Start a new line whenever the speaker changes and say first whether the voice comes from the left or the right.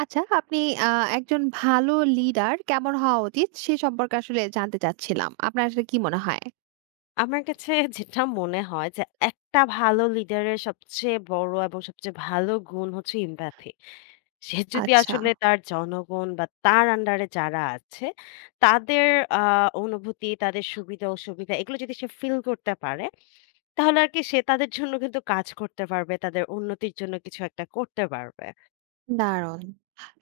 right: আচ্ছা, আপনি আ একজন ভালো লিডার কেমন হওয়া উচিত? সে সম্পর্কে আসলে জানতে চাচ্ছিলাম। আপনার আসলে কি মনে হয়?
left: আমার কাছে যেটা মনে হয় যে একটা ভালো লিডারের সবচেয়ে বড় এবং সবচেয়ে ভালো গুণ হচ্ছে এমপ্যাথি। সে যদি
right: আচ্ছা।
left: আসলে তার জনগণ বা তার আন্ডারে যারা আছে তাদের আ অনুভূতি, তাদের সুবিধা-অসুবিধা এগুলো যদি সে ফিল করতে পারে, তাহলে আরকি সে তাদের জন্য কিন্তু কাজ করতে পারবে। তাদের উন্নতির জন্য কিছু একটা করতে পারবে।
right: দারুণ!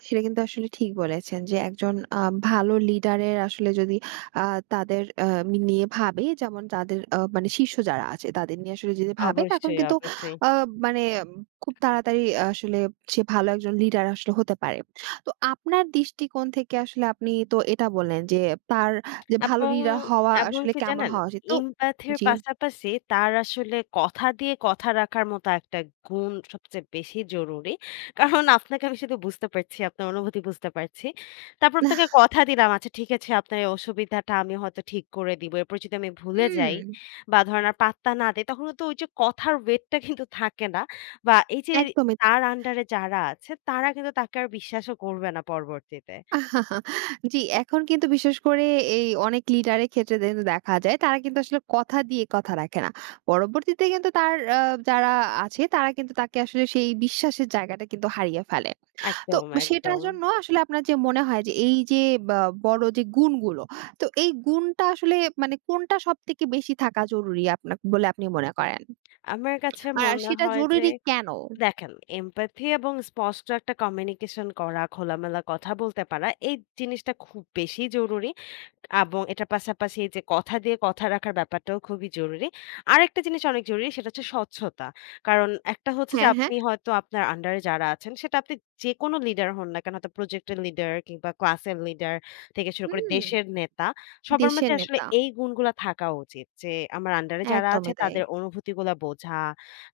right: সেটা কিন্তু আসলে ঠিক বলেছেন যে একজন ভালো লিডারের আসলে যদি আ তাদের নিয়ে ভাবে যেমন তাদের মানে শিষ্য যারা আছে তাদের নিয়ে আসলে যদি ভাবে তখন
left: অবশ্যই,
right: কিন্তু
left: অবশ্যই।
right: আ মানে খুব তাড়াতাড়ি আসলে সে ভালো একজন লিডার আসলে হতে পারে। তো আপনার দৃষ্টিকোণ থেকে আসলে আপনি তো এটা বললেন যে তার যে ভালো
left: এবং,
right: লিডার হওয়া
left: এবং
right: আসলে
left: কি
right: কেমন
left: জানেন?
right: হওয়া উচিত? তো
left: এমপ্যাথির
right: জি।
left: পাশাপাশি তার আসলে কথা দিয়ে কথা রাখার মতো একটা গুণ সবচেয়ে বেশি জরুরি। কারণ আপনাকে আমি শুধু বুঝতে পারছি, আপনার অনুভূতি বুঝতে পারছি। তারপর আপনাকে কথা দিলাম, আচ্ছা ঠিক আছে, আপনার এই অসুবিধাটা আমি হয়তো ঠিক করে দিব। এরপর যদি আমি ভুলে
right: হুম,
left: যাই বা ধরেন আর পাত্তা না দেই, তখন তো ওই যে কথার ওয়েটটা কিন্তু থাকে না। বা এই যে,
right: একদমই
left: তার আন্ডারে যারা আছে, তারা কিন্তু তাকে আর বিশ্বাসও করবে না পরবর্তীতে।
right: জি, এখন কিন্তু বিশেষ করে এই অনেক লিডারের ক্ষেত্রে কিন্তু দেখা যায় তারা কিন্তু আসলে কথা দিয়ে কথা রাখে না। পরবর্তীতে কিন্তু তার যারা আছে তারা কিন্তু তাকে আসলে সেই বিশ্বাসের জায়গাটা কিন্তু হারিয়ে ফেলে। তো
left: একদম,
right: সেটার
left: একদম।
right: জন্য আসলে আপনার যে মনে হয় যে এই যে বা বড় যে গুণগুলো, তো এই গুণটা আসলে মানে কোনটা সবথেকে বেশি থাকা জরুরি আপনা বলে আপনি মনে করেন?
left: আমার কাছে
right: আর
left: মনে
right: সেটা
left: হয় যে,
right: জরুরি কেন?
left: দেখেন, এমপ্যাথি এবং স্পষ্ট একটা কমিউনিকেশন করা, খোলামেলা কথা বলতে পারা, এই জিনিসটা খুব বেশি জরুরি। এবং এটার পাশাপাশি যে কথা দিয়ে কথা রাখার ব্যাপারটাও খুবই জরুরি। আরেকটা জিনিস অনেক জরুরি, সেটা হচ্ছে স্বচ্ছতা। কারণ একটা হচ্ছে যে,
right: হ্যাঁ, হ্যাঁ।
left: আপনি হয়তো আপনার আন্ডারে যারা আছেন সেটা আপনি যেকোনো লিডার হন না কেন, হয়তো প্রজেক্টের লিডার কিংবা ক্লাসের লিডার থেকে শুরু করে
right: হুম,
left: দেশের নেতা, সবার
right: দেশের
left: মাঝে আসলে
right: নেতা।
left: এই গুণগুলা থাকা উচিত। যে আমার আন্ডারে যারা আছে
right: একদমই তাই,
left: তাদের অনুভূতিগুলা বোঝা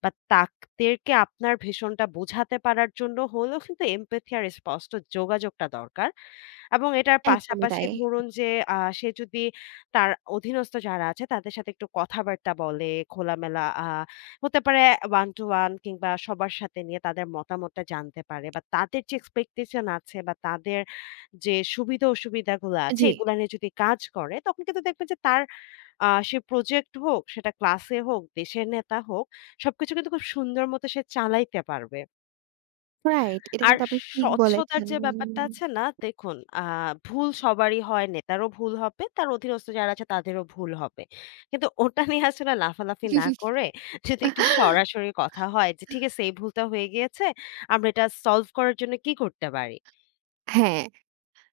left: বা তাদেরকে আপনার ভীষণটা বোঝাতে পারার জন্য হলেও কিন্তু এমপ্যাথি আর স্পষ্ট যোগাযোগটা দরকার। এবং এটার
right: একদমই
left: পাশাপাশি
right: তাই।
left: ধরুন যে, সে যদি তার অধীনস্থ যারা আছে তাদের সাথে একটু কথাবার্তা বলে, খোলামেলা, হতে পারে ওয়ান টু ওয়ান কিংবা সবার সাথে নিয়ে তাদের মতামতটা জানতে পারে, বা তাদের যে এক্সপেকটেশন আছে বা তাদের যে সুবিধা-অসুবিধাগুলো আছে
right: জি।
left: এগুলা নিয়ে যদি কাজ করে, তখন কিন্তু দেখবেন যে তার সে প্রজেক্ট হোক, সেটা ক্লাসে হোক, দেশের নেতা হোক, সবকিছু কিন্তু খুব সুন্দর মতো সে চালাইতে পারবে।
right: রাইট। এটা
left: আর
right: কিন্তু আপনি ঠিক
left: স্বচ্ছতার
right: বলেছেন।
left: যে ব্যাপারটা আছে না? দেখুন, ভুল সবারই হয়। নেতারও ভুল হবে, তার অধীনস্থ যারা আছে তাদেরও ভুল হবে। কিন্তু ওটা নিয়ে আসলে লাফালাফি না করে যদি একটু সরাসরি কথা হয় যে, "ঠিক আছে, এই ভুলটা হয়ে গিয়েছে। আমরা এটা সলভ করার জন্য কি করতে পারি?"
right: হ্যাঁ,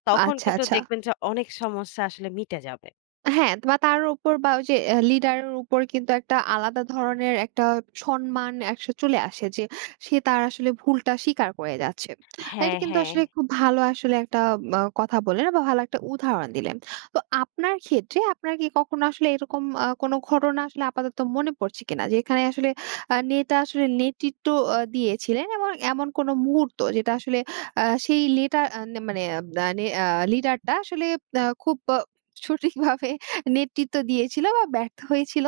left: তখন
right: আচ্ছা,
left: কিন্তু
right: আচ্ছা।
left: দেখবেন যে অনেক সমস্যা আসলে মিটে যাবে।
right: হ্যাঁ, বা তার উপর বা ওই যে লিডারের উপর কিন্তু একটা আলাদা ধরনের একটা সম্মান একসা চলে আসে যে সে তার আসলে ভুলটা স্বীকার করে যাচ্ছে। এটা
left: হ্যাঁ,
right: কিন্তু
left: হ্যাঁ।
right: আসলে খুব ভালো আসলে একটা কথা বললেন বা ভালো একটা উদাহরণ দিলেন। তো আপনার ক্ষেত্রে আপনার কি কখনো আসলে এরকম কোনো ঘটনা আসলে আপাতত মনে পড়ছে কিনা? যেখানে আসলে নেতা আসলে নেতৃত্ব দিয়েছিলেন এবং এমন কোনো মুহূর্ত যেটা আসলে আ সেই লেটার আ মানে আ নে আ লিডারটা আসলে খুব সঠিকভাবে নেতৃত্ব দিয়েছিল বা ব্যর্থ হয়েছিল।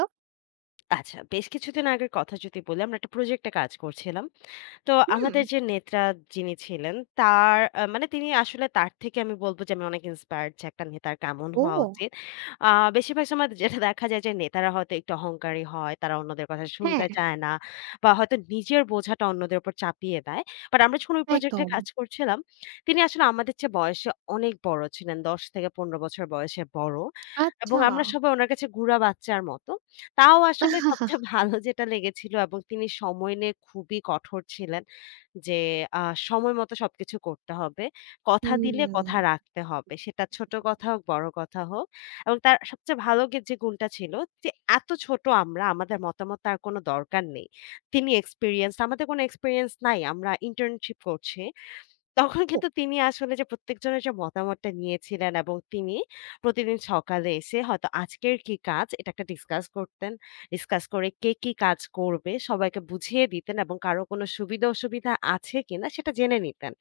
left: আচ্ছা, বেশ কিছুদিন আগের কথা যদি বলি, আমরা একটা প্রজেক্টে কাজ করছিলাম। তো
right: হুম?
left: আমাদের যে নেতা যিনি ছিলেন, তার মানে তিনি আসলে, তার থেকে আমি বলব যে, আমি অনেক ইন্সপায়ার্ড যে একটা নেতার কেমন হওয়া
right: ও!
left: উচিত। আ বেশিরভাগ সময় যেটা দেখা যায় যে, নেতারা হয়তো একটু অহংকারী হয়। তারা অন্যদের কথা শুনতে
right: হ্যাঁ।
left: চায় না বা হয়তো নিজের বোঝাটা অন্যদের উপর চাপিয়ে দেয়। বাট আমরা যখন ওই প্রজেক্টে
right: একদম।
left: কাজ করছিলাম, তিনি আসলে আমাদের চেয়ে বয়সে অনেক বড় ছিলেন। ১০ থেকে ১৫ বছর বয়সে বড়, এবং
right: আচ্ছা।
left: আমরা সবাই উনার কাছে গুঁড়া বাচ্চার মতো। তাও আসলে সবচেয়ে ভালো যেটা লেগেছিল, এবং তিনি সময় নিয়ে খুবই কঠোর ছিলেন যে, আ সময় মতো সবকিছু করতে হবে। কথা দিলে
right: হুম।
left: কথা রাখতে হবে। সেটা ছোট কথা হোক, বড় কথা হোক। এবং তার সবচেয়ে ভালো যে গুণটা ছিল, যে এত ছোট আমরা, আমাদের মতামত তার কোনো দরকার নেই। তিনি এক্সপেরিয়েন্সড, আমাদের কোনো এক্সপেরিয়েন্স নাই। আমরা ইন্টার্নশিপ করছি। তখন
right: ও!
left: কিন্তু তিনি আসলে যে প্রত্যেকজনের যে মতামতটা নিয়েছিলেন, এবং তিনি প্রতিদিন সকালে এসে হয়তো আজকের কি কাজ, এটা একটা ডিসকাস করতেন। ডিসকাস করে কে কি কাজ করবে সবাইকে বুঝিয়ে দিতেন, এবং কারো কোনো সুবিধা-অসুবিধা আছে কিনা সেটা জেনে নিতেন।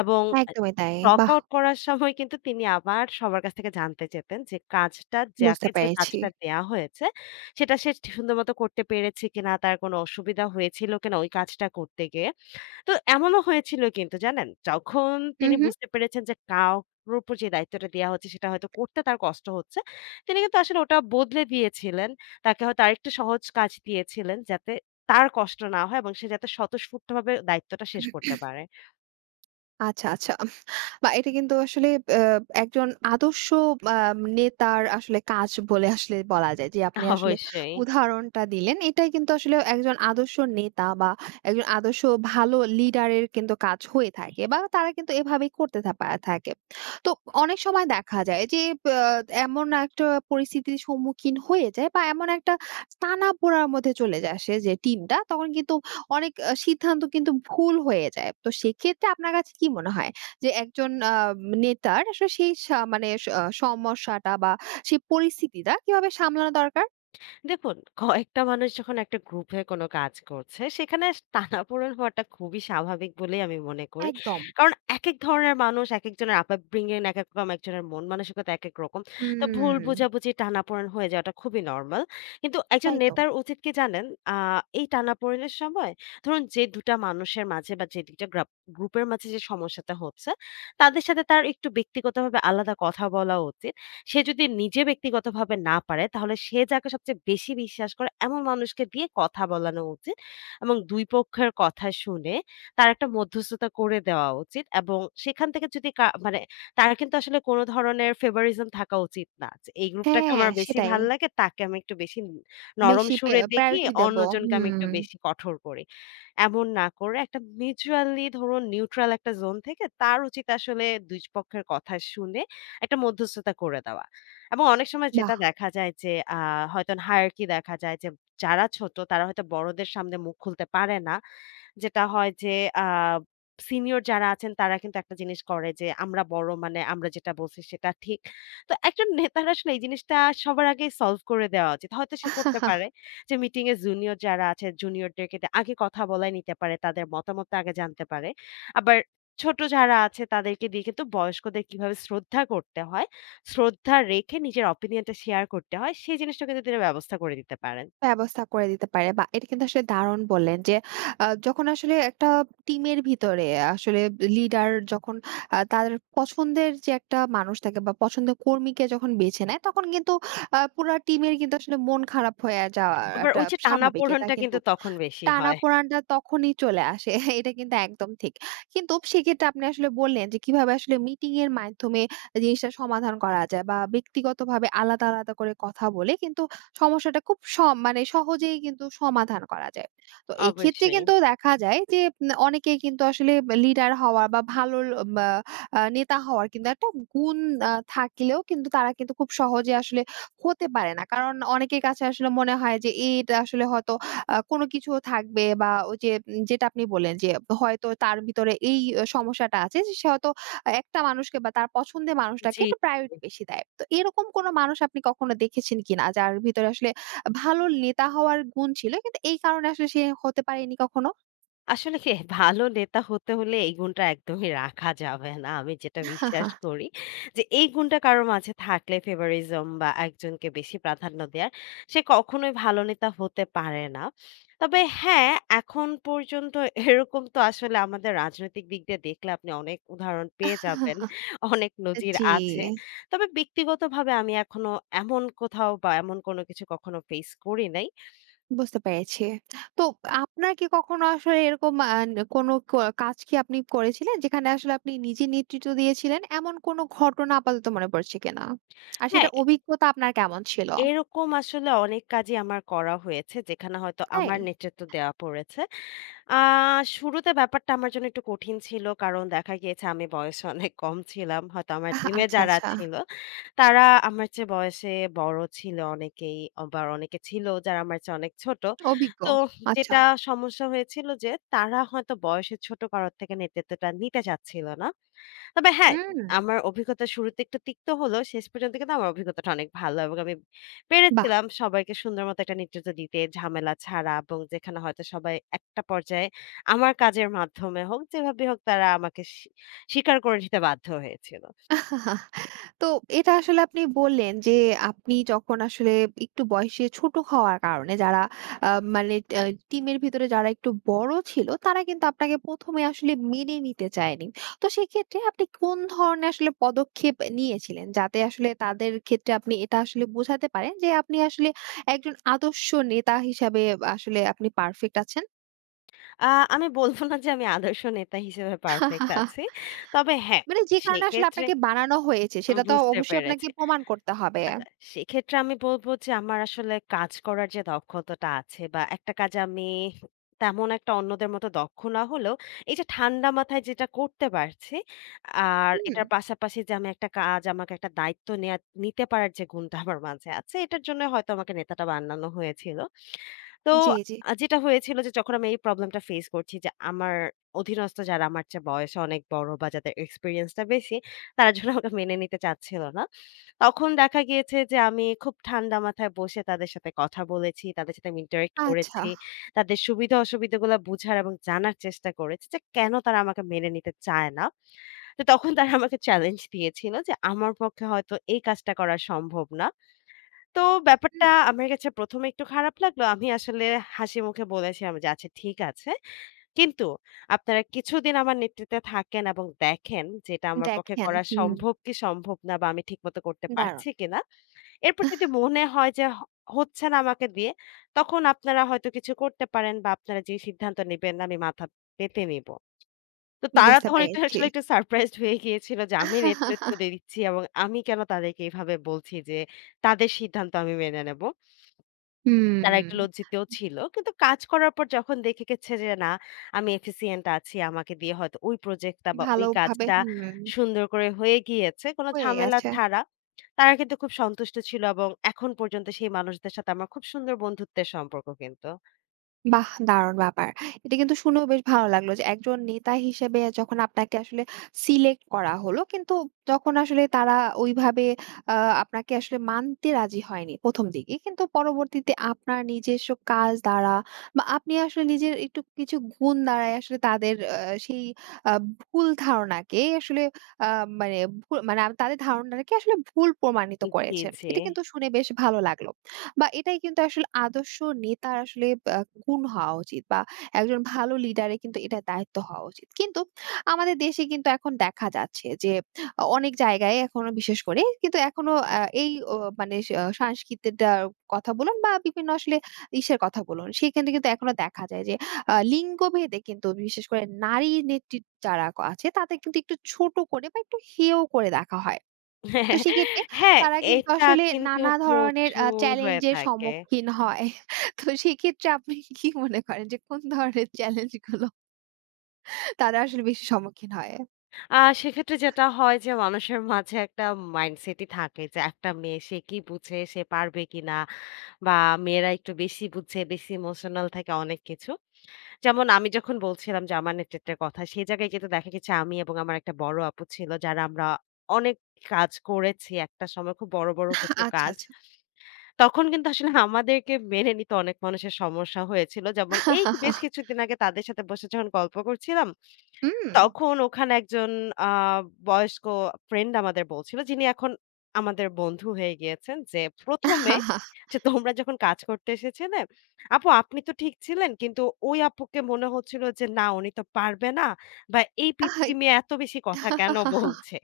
left: এবং আ
right: একদমই তাই।
left: ক্লক
right: বাহ!
left: আউট করার সময় কিন্তু তিনি আবার সবার কাছ থেকে জানতে চেতেন যে কাজটা,
right: বুঝতে
left: যাকে যে
right: পেরেছি।
left: কাজটা দেয়া হয়েছে সেটা সে সুন্দর মতো করতে পেরেছে কিনা, তার কোনো অসুবিধা হয়েছিল কিনা ওই কাজটা করতে গিয়ে। তো এমনও হয়েছিল কিন্তু, জানেন? যখন
right: হু,
left: তিনি
right: হু।
left: বুঝতে পেরেছেন যে কারোর উপর যে দায়িত্বটা দেয়া হচ্ছে সেটা হয়তো করতে তার কষ্ট হচ্ছে, তিনি কিন্তু আসলে ওটা বদলে দিয়েছিলেন। তাকে হয়তো আরেকটু সহজ কাজ দিয়েছিলেন, যাতে তার কষ্ট না হয় এবং সে যাতে স্বতঃস্ফূর্তভাবে দায়িত্বটা শেষ করতে পারে।
right: আচ্ছা, আচ্ছা। বা এটা কিন্তু আসলে একজন আদর্শ আ নেতার আসলে কাজ বলে আসলে বলা যায়। যে আপনি আসলে
left: অবশ্যই।
right: উদাহরণটা দিলেন। এটাই কিন্তু আসলে একজন আদর্শ নেতা বা একজন আদর্শ ভালো লিডারের কিন্তু কাজ হয়ে থাকে বা তারা কিন্তু এভাবেই করতে থা পা থাকে। তো অনেক সময় দেখা যায় যে এমন একটা পরিস্থিতির সম্মুখীন হয়ে যায় বা এমন একটা টানাপোড়ার মধ্যে চলে আসে যে টিমটা তখন কিন্তু অনেক সিদ্ধান্ত কিন্তু ভুল হয়ে যায়। তো সেক্ষেত্রে আপনার কাছে কি মনে হয়? যে একজন নেতার আসলে সেই সা মানে স আহ, সমস্যাটা বা সেই পরিস্থিতিটা কিভাবে সামলানো দরকার?
left: দেখুন, কয়েকটা মানুষ যখন একটা গ্রুপে কোনো কাজ করছে, সেখানে টানাপোড়েন হওয়াটা খুবই স্বাভাবিক বলেই আমি মনে করি।
right: একদম।
left: কারণ একেক ধরনের মানুষ, একেকজনের আপব্রিঙিং একেক রকম, একজনের মন মানসিকতা একেক রকম। তো ভুল
right: হুম।
left: বোঝাবুঝি, টানাপোড়েন হয়ে যাওয়াটা খুবই নরমাল। কিন্তু একজন
right: তাই তো।
left: নেতার উচিত কি, জানেন? আ এই টানাপোড়েনের সময়, ধরুন যে ২ টা মানুষের মাঝে বা যে ২ টা গ্রুপের মাঝে যে সমস্যাটা হচ্ছে, তাদের সাথে তার একটু ব্যক্তিগতভাবে আলাদা কথা বলা উচিত। সে যদি নিজে ব্যক্তিগতভাবে না পারে, তাহলে সে যাকে সবচেয়ে বেশি বিশ্বাস করে এমন মানুষকে দিয়ে কথা বলানো উচিত এবং দুই পক্ষের কথা শুনে তার একটা মধ্যস্থতা করে দেওয়া উচিত। এবং সেখান থেকে, যদি মানে, তার কিন্তু আসলে কোনো ধরনের ফেভারিজম থাকা উচিত না। যে এই গ্রুপটাকে
right: হ্যাঁ,
left: আমার বেশি
right: সেটাই।
left: ভাল লাগে, তাকে আমি একটু বেশি নরম
right: বেশি
left: সুরে দেখি,
right: প্রায়োরিটি দেব।
left: অন্যজনকে আমি
right: হুম,
left: একটু বেশি কঠোর করি। এমন না করে একটা মিউচুয়ালি ধরুন নিউট্রাল একটা জোন থেকে তার উচিত আসলে দুই পক্ষের কথা শুনে একটা মধ্যস্থতা করে দেওয়া। এবং অনেক সময়
right: বাহ!
left: যেটা দেখা যায় যে, হয়তো হায়ারার্কি দেখা যায় যে, যারা ছোট তারা হয়তো বড়দের সামনে মুখ খুলতে পারে না। যেটা হয় যে, আ সিনিয়র যারা আছেন তারা কিন্তু একটা জিনিস করে, যে আমরা বড়, মানে আমরা যেটা বলছি সেটা ঠিক। তো একজন নেতার আসলে এই জিনিসটা সবার আগেই সলভ করে দেওয়া উচিত। হয়তো সে করতে পারে, যে মিটিং এ জুনিয়র যারা আছে, জুনিয়রদেরকে আগে কথা বলাই নিতে পারে। তাদের মতামতটা আগে জানতে পারে। আবার ছোট যারা আছে তাদেরকে দিয়ে কিন্তু বয়স্কদের কিভাবে শ্রদ্ধা করতে হয়, শ্রদ্ধা রেখে নিজের অপিনিয়নটা শেয়ার করতে হয়, সেই জিনিসটা কিন্তু তিনি ব্যবস্থা করে দিতে পারেন।
right: ব্যবস্থা করে দিতে পারে। বাহ! এটা কিন্তু আসলে দারুণ বললেন যে, যখন আসলে একটা টিমের ভিতরে আসলে লিডার যখন তার পছন্দের যে একটা মানুষ থাকে বা পছন্দের কর্মীকে যখন বেছে নেয়, তখন কিন্তু পুরা টিমের কিন্তু আসলে মন খারাপ হয়ে যাওয়া
left: আবার
right: একটা
left: ওই যে
right: স্বাভাবিক। এটা
left: টানাপোড়েনটা
right: কিন্তু
left: কিন্তু তখন বেশি হয়।
right: টানাপোড়েনটা তখনই চলে আসে। এটা কিন্তু একদম ঠিক। কিন্তু সেক্ষেত্রে আপনি আসলে বললেন যে কিভাবে আসলে মিটিং এর মাধ্যমে জিনিসটা সমাধান করা যায় বা ব্যক্তিগতভাবে আলাদা, আলাদা করে কথা বলে কিন্তু সমস্যাটা খুব মানে সহজেই কিন্তু সমাধান করা যায়। তো এক্ষেত্রে
left: অবশ্যই।
right: কিন্তু দেখা যায় যে অনেকেই কিন্তু আসলে লিডার হওয়া বা ভালো বা নেতা হওয়ার কিন্তু একটা গুণ থাকলেও কিন্তু তারা কিন্তু খুব সহজে আসলে হতে পারে না। কারণ অনেকের কাছে আসলে মনে হয় যে এটা আসলে হয়তো কোনো কিছু থাকবে বা ওই যে যেটা আপনি বললেন যে হয়তো তার ভিতরে এই সমস্যাটা আছে যে সে হয়তো একটা মানুষকে বা তার পছন্দের মানুষটাকে
left: জি।
right: একটু প্রায়োরিটি বেশি দেয়। তো এরকম কোনো মানুষ আপনি কখনো দেখেছেন কিনা? যার ভিতরে আসলে ভালো নেতা হওয়ার গুণ ছিল কিন্তু এই কারণে আসলে সে হতে পারেনি কখনো?
left: আসলে কি, ভালো নেতা হতে হলে এই গুণটা একদমই রাখা যাবে না। আমি যেটা বিশ্বাস করি যে, এই গুণটা কারো মাঝে থাকলে, ফেভারিজম বা একজনকে বেশি প্রাধান্য দেয়ার, সে কখনোই ভালো নেতা হতে পারে না। তবে হ্যাঁ, এখন পর্যন্ত এরকম তো আসলে, আমাদের রাজনৈতিক দিক দিয়ে দেখলে আপনি অনেক উদাহরণ পেয়ে যাবেন। অনেক নজির
right: জি।
left: আছে। তবে ব্যক্তিগতভাবে আমি এখনো এমন কোথাও বা এমন কোনো কিছু কখনো ফেস করি নাই।
right: বুঝতে পেরেছি। তো আপনার কি কখনো আসলে এরকম কোনো কাজ কি আপনি করেছিলেন যেখানে আসলে আপনি নিজে নেতৃত্ব দিয়েছিলেন? এমন কোনো ঘটনা আপাতত মনে পড়ছে কিনা? আর
left: হ্যাঁ,
right: সেটার অভিজ্ঞতা আপনার কেমন ছিল?
left: এরকম আসলে অনেক কাজই আমার করা হয়েছে, যেখানে হয়তো
right: তাই?
left: আমার নেতৃত্ব দেওয়া পড়েছে। আ শুরুতে ব্যাপারটা আমার জন্য একটু কঠিন ছিল। কারণ দেখা গিয়েছে আমি বয়সে অনেক কম ছিলাম। হয়তো আমার
right: আহ,
left: টিমে
right: আচ্ছা,
left: যারা
right: আচ্ছা।
left: ছিল, তারা আমার চেয়ে বয়সে বড় ছিল অনেকেই, আবার অনেকে ছিল যারা আমার চেয়ে অনেক ছোট।
right: অভিজ্ঞ।
left: তো
right: আচ্ছা।
left: যেটা সমস্যা হয়েছিল যে, তারা হয়তো বয়সে ছোট কারো থেকে নেতৃত্বটা নিতে চাচ্ছিল না। তবে হ্যাঁ,
right: হুম,
left: আমার অভিজ্ঞতা শুরুতে একটু তিক্ত হলেও, শেষ পর্যন্ত কিন্তু আমার অভিজ্ঞতাটা অনেক ভালো, এবং আমি
right: বাহ!
left: পেরেছিলাম সবাইকে সুন্দর মতো একটা নেতৃত্ব দিতে, ঝামেলা ছাড়া, এবং যেখানে হয়তো সবাই একটা পর্যায়ে আমার কাজের মাধ্যমে হোক, যেভাবে হোক, তারা আমাকে স্বীকার করে নিতে বাধ্য হয়েছিল।
right: তো এটা আসলে আপনি বললেন যে আপনি যখন আসলে একটু বয়সে ছোট হওয়ার কারণে যারা আহ, মানে টিমের ভিতরে যারা একটু বড় ছিল তারা কিন্তু আপনাকে প্রথমে আসলে মেনে নিতে চায়নি। তো সেক্ষেত্রে আপনি কোন ধরনের আসলে পদক্ষেপ নিয়েছিলেন যাতে আসলে তাদের ক্ষেত্রে আপনি এটা আসলে বোঝাতে পারেন যে আপনি আসলে একজন আদর্শ নেতা হিসাবে আসলে আপনি পারফেক্ট আছেন।
left: আ আমি বলব না যে আমি আদর্শ নেতা হিসেবে পারফেক্ট আছি। তবে হ্যাঁ,
right: মানে যে কারণে আসলে
left: সেক্ষেত্রে
right: আপনাকে বানানো হয়েছে
left: আমি
right: সেটা তো
left: বুঝতে
right: অবশ্যই আপনাকে
left: পেরেছি।
right: প্রমাণ করতে হবে।
left: আচ্ছা, সেক্ষেত্রে আমি বলব যে, আমার আসলে কাজ করার যে দক্ষতাটা আছে, বা একটা কাজ আমি তেমন একটা অন্যদের মতো দক্ষ না হলেও এই যে ঠান্ডা মাথায় যেটা করতে পারছি, আর
right: হুম।
left: এটার পাশাপাশি যে আমি একটা কাজ, আমাকে একটা দায়িত্ব নিতে পারার যে গুণটা আমার মাঝে আছে, এটার জন্য হয়তো আমাকে নেতাটা বানানো হয়েছিল। তো
right: জি জি।
left: যেটা হয়েছিল, যে যখন আমি এই প্রবলেমটা ফেস করছি যে, আমার অধীনস্থ যারা আমার চেয়ে বয়সে অনেক বড় বা যাদের এক্সপেরিয়েন্সটা বেশি, তারা যখন আমাকে মেনে নিতে চাচ্ছিল না, তখন দেখা গিয়েছে যে আমি খুব ঠান্ডা মাথায় বসে তাদের সাথে কথা বলেছি, তাদের সাথে আমি ইন্টারেক্ট
right: আচ্ছা।
left: করেছি। তাদের সুবিধা-অসুবিধাগুলো বুঝার এবং জানার চেষ্টা করেছি, যে কেন তারা আমাকে মেনে নিতে চায় না। তো তখন তারা আমাকে চ্যালেঞ্জ দিয়েছিল যে, আমার পক্ষে হয়তো এই কাজটা করা সম্ভব না। তো ব্যাপারটা
right: হুম,
left: আমার কাছে প্রথমে একটু খারাপ লাগলো। আমি আসলে হাসিমুখে বলেছিলাম যে, "আচ্ছা ঠিক আছে। কিন্তু আপনারা কিছুদিন আমার নেতৃত্বে থাকেন এবং দেখেন যে এটা আমার পক্ষে
right: দেখেন,
left: করা
right: হুম,
left: সম্ভব কি সম্ভব না, বা আমি ঠিকমতো করতে
right: দারুণ।
left: পারছি কিনা। এরপর যদি মনে হয় যে, হচ্ছে না আমাকে দিয়ে, তখন আপনারা হয়তো কিছু করতে পারেন, বা আপনারা যে সিদ্ধান্ত নিবেন আমি মাথা পেতে নিবো।" তো তারা
right: বুঝতে
left: তখন একটু
right: পেরেছি।
left: আসলে একটু সারপ্রাইজড হয়ে গিয়েছিল যে আমি নেতৃত্ব দিচ্ছি, এবং আমি কেন তাদেরকে এভাবে বলছি যে তাদের সিদ্ধান্ত আমি মেনে নেব।
right: হুম,
left: তারা একটু লজ্জিতও ছিল। কিন্তু কাজ করার পর যখন দেখে গেছে যে না, আমি এফিসিয়েন্ট আছি। আমাকে দিয়ে হয়তো ওই প্রজেক্টটা বা ওই
right: ভালোভাবে
left: কাজটা
right: হুম,
left: সুন্দর করে হয়ে গিয়েছে, কোনো
right: হয়ে
left: ঝামেলা
right: গেছে।
left: ছাড়া। তারা কিন্তু খুব সন্তুষ্ট ছিল, এবং এখন পর্যন্ত সেই মানুষদের সাথে আমার খুব সুন্দর বন্ধুত্বের সম্পর্ক কিন্তু।
right: বাহ! দারুণ ব্যাপার। এটা কিন্তু শুনেও বেশ ভালো লাগলো যে একজন নেতা হিসেবে যখন আপনাকে আসলে সিলেক্ট করা হলো, কিন্তু যখন আসলে তারা ওইভাবে আ আপনাকে আসলে মানতে রাজি হয়নি ১ম দিকে। কিন্তু পরবর্তীতে আপনার নিজস্ব কাজ দ্বারা বা আপনি আসলে নিজের একটু কিছু গুণ দ্বারাই আসলে তাদের সেই আ ভুল ধারণাকে আসলে আ মানে ভু মানে আপ- তাদের ধারণাটাকে আসলে ভুল প্রমাণিত
left: জি,
right: করেছেন।
left: জি।
right: এটা কিন্তু শুনে বেশ ভালো লাগলো। বা এটাই কিন্তু আসলে আদর্শ নেতার আসলে আ গুণ হওয়া উচিত বা একজন ভালো লিডারের কিন্তু এটা দায়িত্ব হওয়া উচিত। কিন্তু আমাদের দেশে কিন্তু এখন দেখা যাচ্ছে যে অনেক জায়গায় এখনো বিশেষ করে কিন্তু এখনো এই ও মানে সা সাংস্কৃতিটার কথা বলুন বা বিভিন্ন আসলে ইসের কথা বলুন, সেখানে কিন্তু এখনো দেখা যায় যে লিঙ্গভেদে কিন্তু বিশেষ করে নারী নেত্রী যারা আছে তাদের কিন্তু একটু ছোট করে বা একটু হেয় করে দেখা হয়। তো সেক্ষেত্রে
left: হ্যাঁ,
right: তারা কিন্তু
left: এটা
right: আসলে
left: কিন্তু
right: নানা ধরনের
left: প্রচুর হয়ে
right: চ্যালেঞ্জের
left: থাকে।
right: সম্মুখীন হয়। তো সেক্ষেত্রে আপনি কি মনে করেন যে কোন ধরনের চ্যালেঞ্জ গুলো তারা আসলে বেশি সম্মুখীন হয়?
left: সেক্ষেত্রে যেটা হয়, যে মানুষের মাঝে একটা মাইন্ডসেটই থাকে, যে একটা মেয়ে সে কি বুঝে? সে পারবে কিনা? বা মেয়েরা একটু বেশি বুঝে, বেশি ইমোশনাল থাকে অনেক কিছু। যেমন আমি যখন বলছিলাম যে আমার নেতৃত্বের কথা, সেই জায়গায় কিন্তু দেখা গেছে আমি এবং আমার একটা বড় আপু ছিল যারা আমরা অনেক কাজ করেছি একটা সময়, খুব বড়, বড় কিছু
right: আচ্ছা,
left: কাজ।
right: আচ্ছা।
left: তখন কিন্তু আসলে আমাদেরকে মেনে নিতে অনেক মানুষের সমস্যা হয়েছিল। যেমন, এই বেশ কিছুদিন আগে তাদের সাথে বসে যখন গল্প করছিলাম,
right: হুম।
left: তখন ওখানে একজন আ বয়স্ক ফ্রেন্ড আমাদের বলছিল, যিনি এখন আমাদের বন্ধু হয়ে গিয়েছেন, যে, "প্রথমে যে, তোমরা যখন কাজ করতে এসেছিলে, আপু আপনি তো ঠিক ছিলেন। কিন্তু ওই আপুকে মনে হচ্ছিল যে না, উনি তো পারবে না, বা এই পিচ্চি মেয়ে এত বেশি কথা কেন বলছে?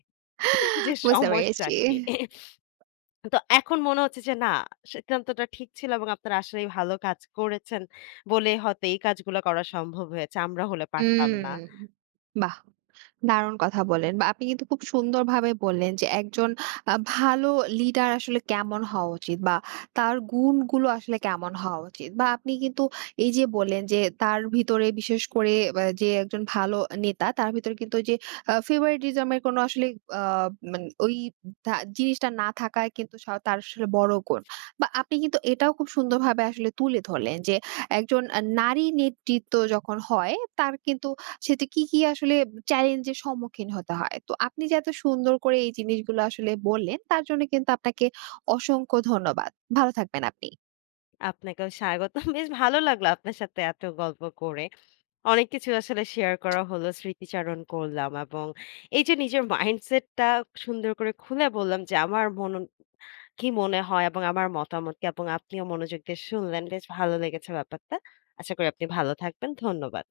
left: যে
right: বুঝতে
left: সমস্যা
right: পেরেছি।
left: কি?" তো এখন মনে হচ্ছে যে না, সিদ্ধান্তটা ঠিক ছিল, এবং আপনারা আসলেই ভালো কাজ করেছেন বলে হয়তো এই কাজগুলো করা সম্ভব হয়েছে। আমরা হলে পারতাম
right: হুম,
left: না।
right: বাহ! দারুণ কথা বললেন বা আপনি কিন্তু খুব সুন্দরভাবে বললেন যে একজন ভালো লিডার আসলে কেমন হওয়া উচিত বা তার গুণগুলো আসলে কেমন হওয়া উচিত বা আপনি কিন্তু এই যে বললেন যে তার ভিতরে বিশেষ করে যে একজন ভালো নেতা তার ভিতরে কিন্তু ওই যে ফেভারিটিজম এর কোনো আসলে আ মানে ওই তা জিনিসটা না থাকায় কিন্তু তার আসলে বড় গুণ। বা আপনি কিন্তু এটাও খুব সুন্দরভাবে আসলে তুলে ধরলেন যে একজন নারী নেতৃত্ব যখন হয়, তার কিন্তু সেটা কি, কি আসলে চ্যালেঞ্জের সম্মুখীন হতে হয়। তো আপনি যে এত সুন্দর করে এই জিনিসগুলো আসলে বললেন, তার জন্য কিন্তু আপনাকে অসংখ্য ধন্যবাদ। ভালো থাকবেন আপনি।
left: আপনাকেও স্বাগতম। বেশ ভালো লাগলো আপনার সাথে এত গল্প করে। অনেক কিছু আসলে শেয়ার করা হলো, স্মৃতিচারণ করলাম, এবং এই যে নিজের মাইন্ডসেটটা সুন্দর করে খুলে বললাম যে আমার মন কি মনে হয় এবং আমার মতামত কি, এবং আপনিও মনোযোগ দিয়ে শুনলেন। বেশ ভালো লেগেছে ব্যাপারটা। আশা করি আপনি ভালো থাকবেন। ধন্যবাদ।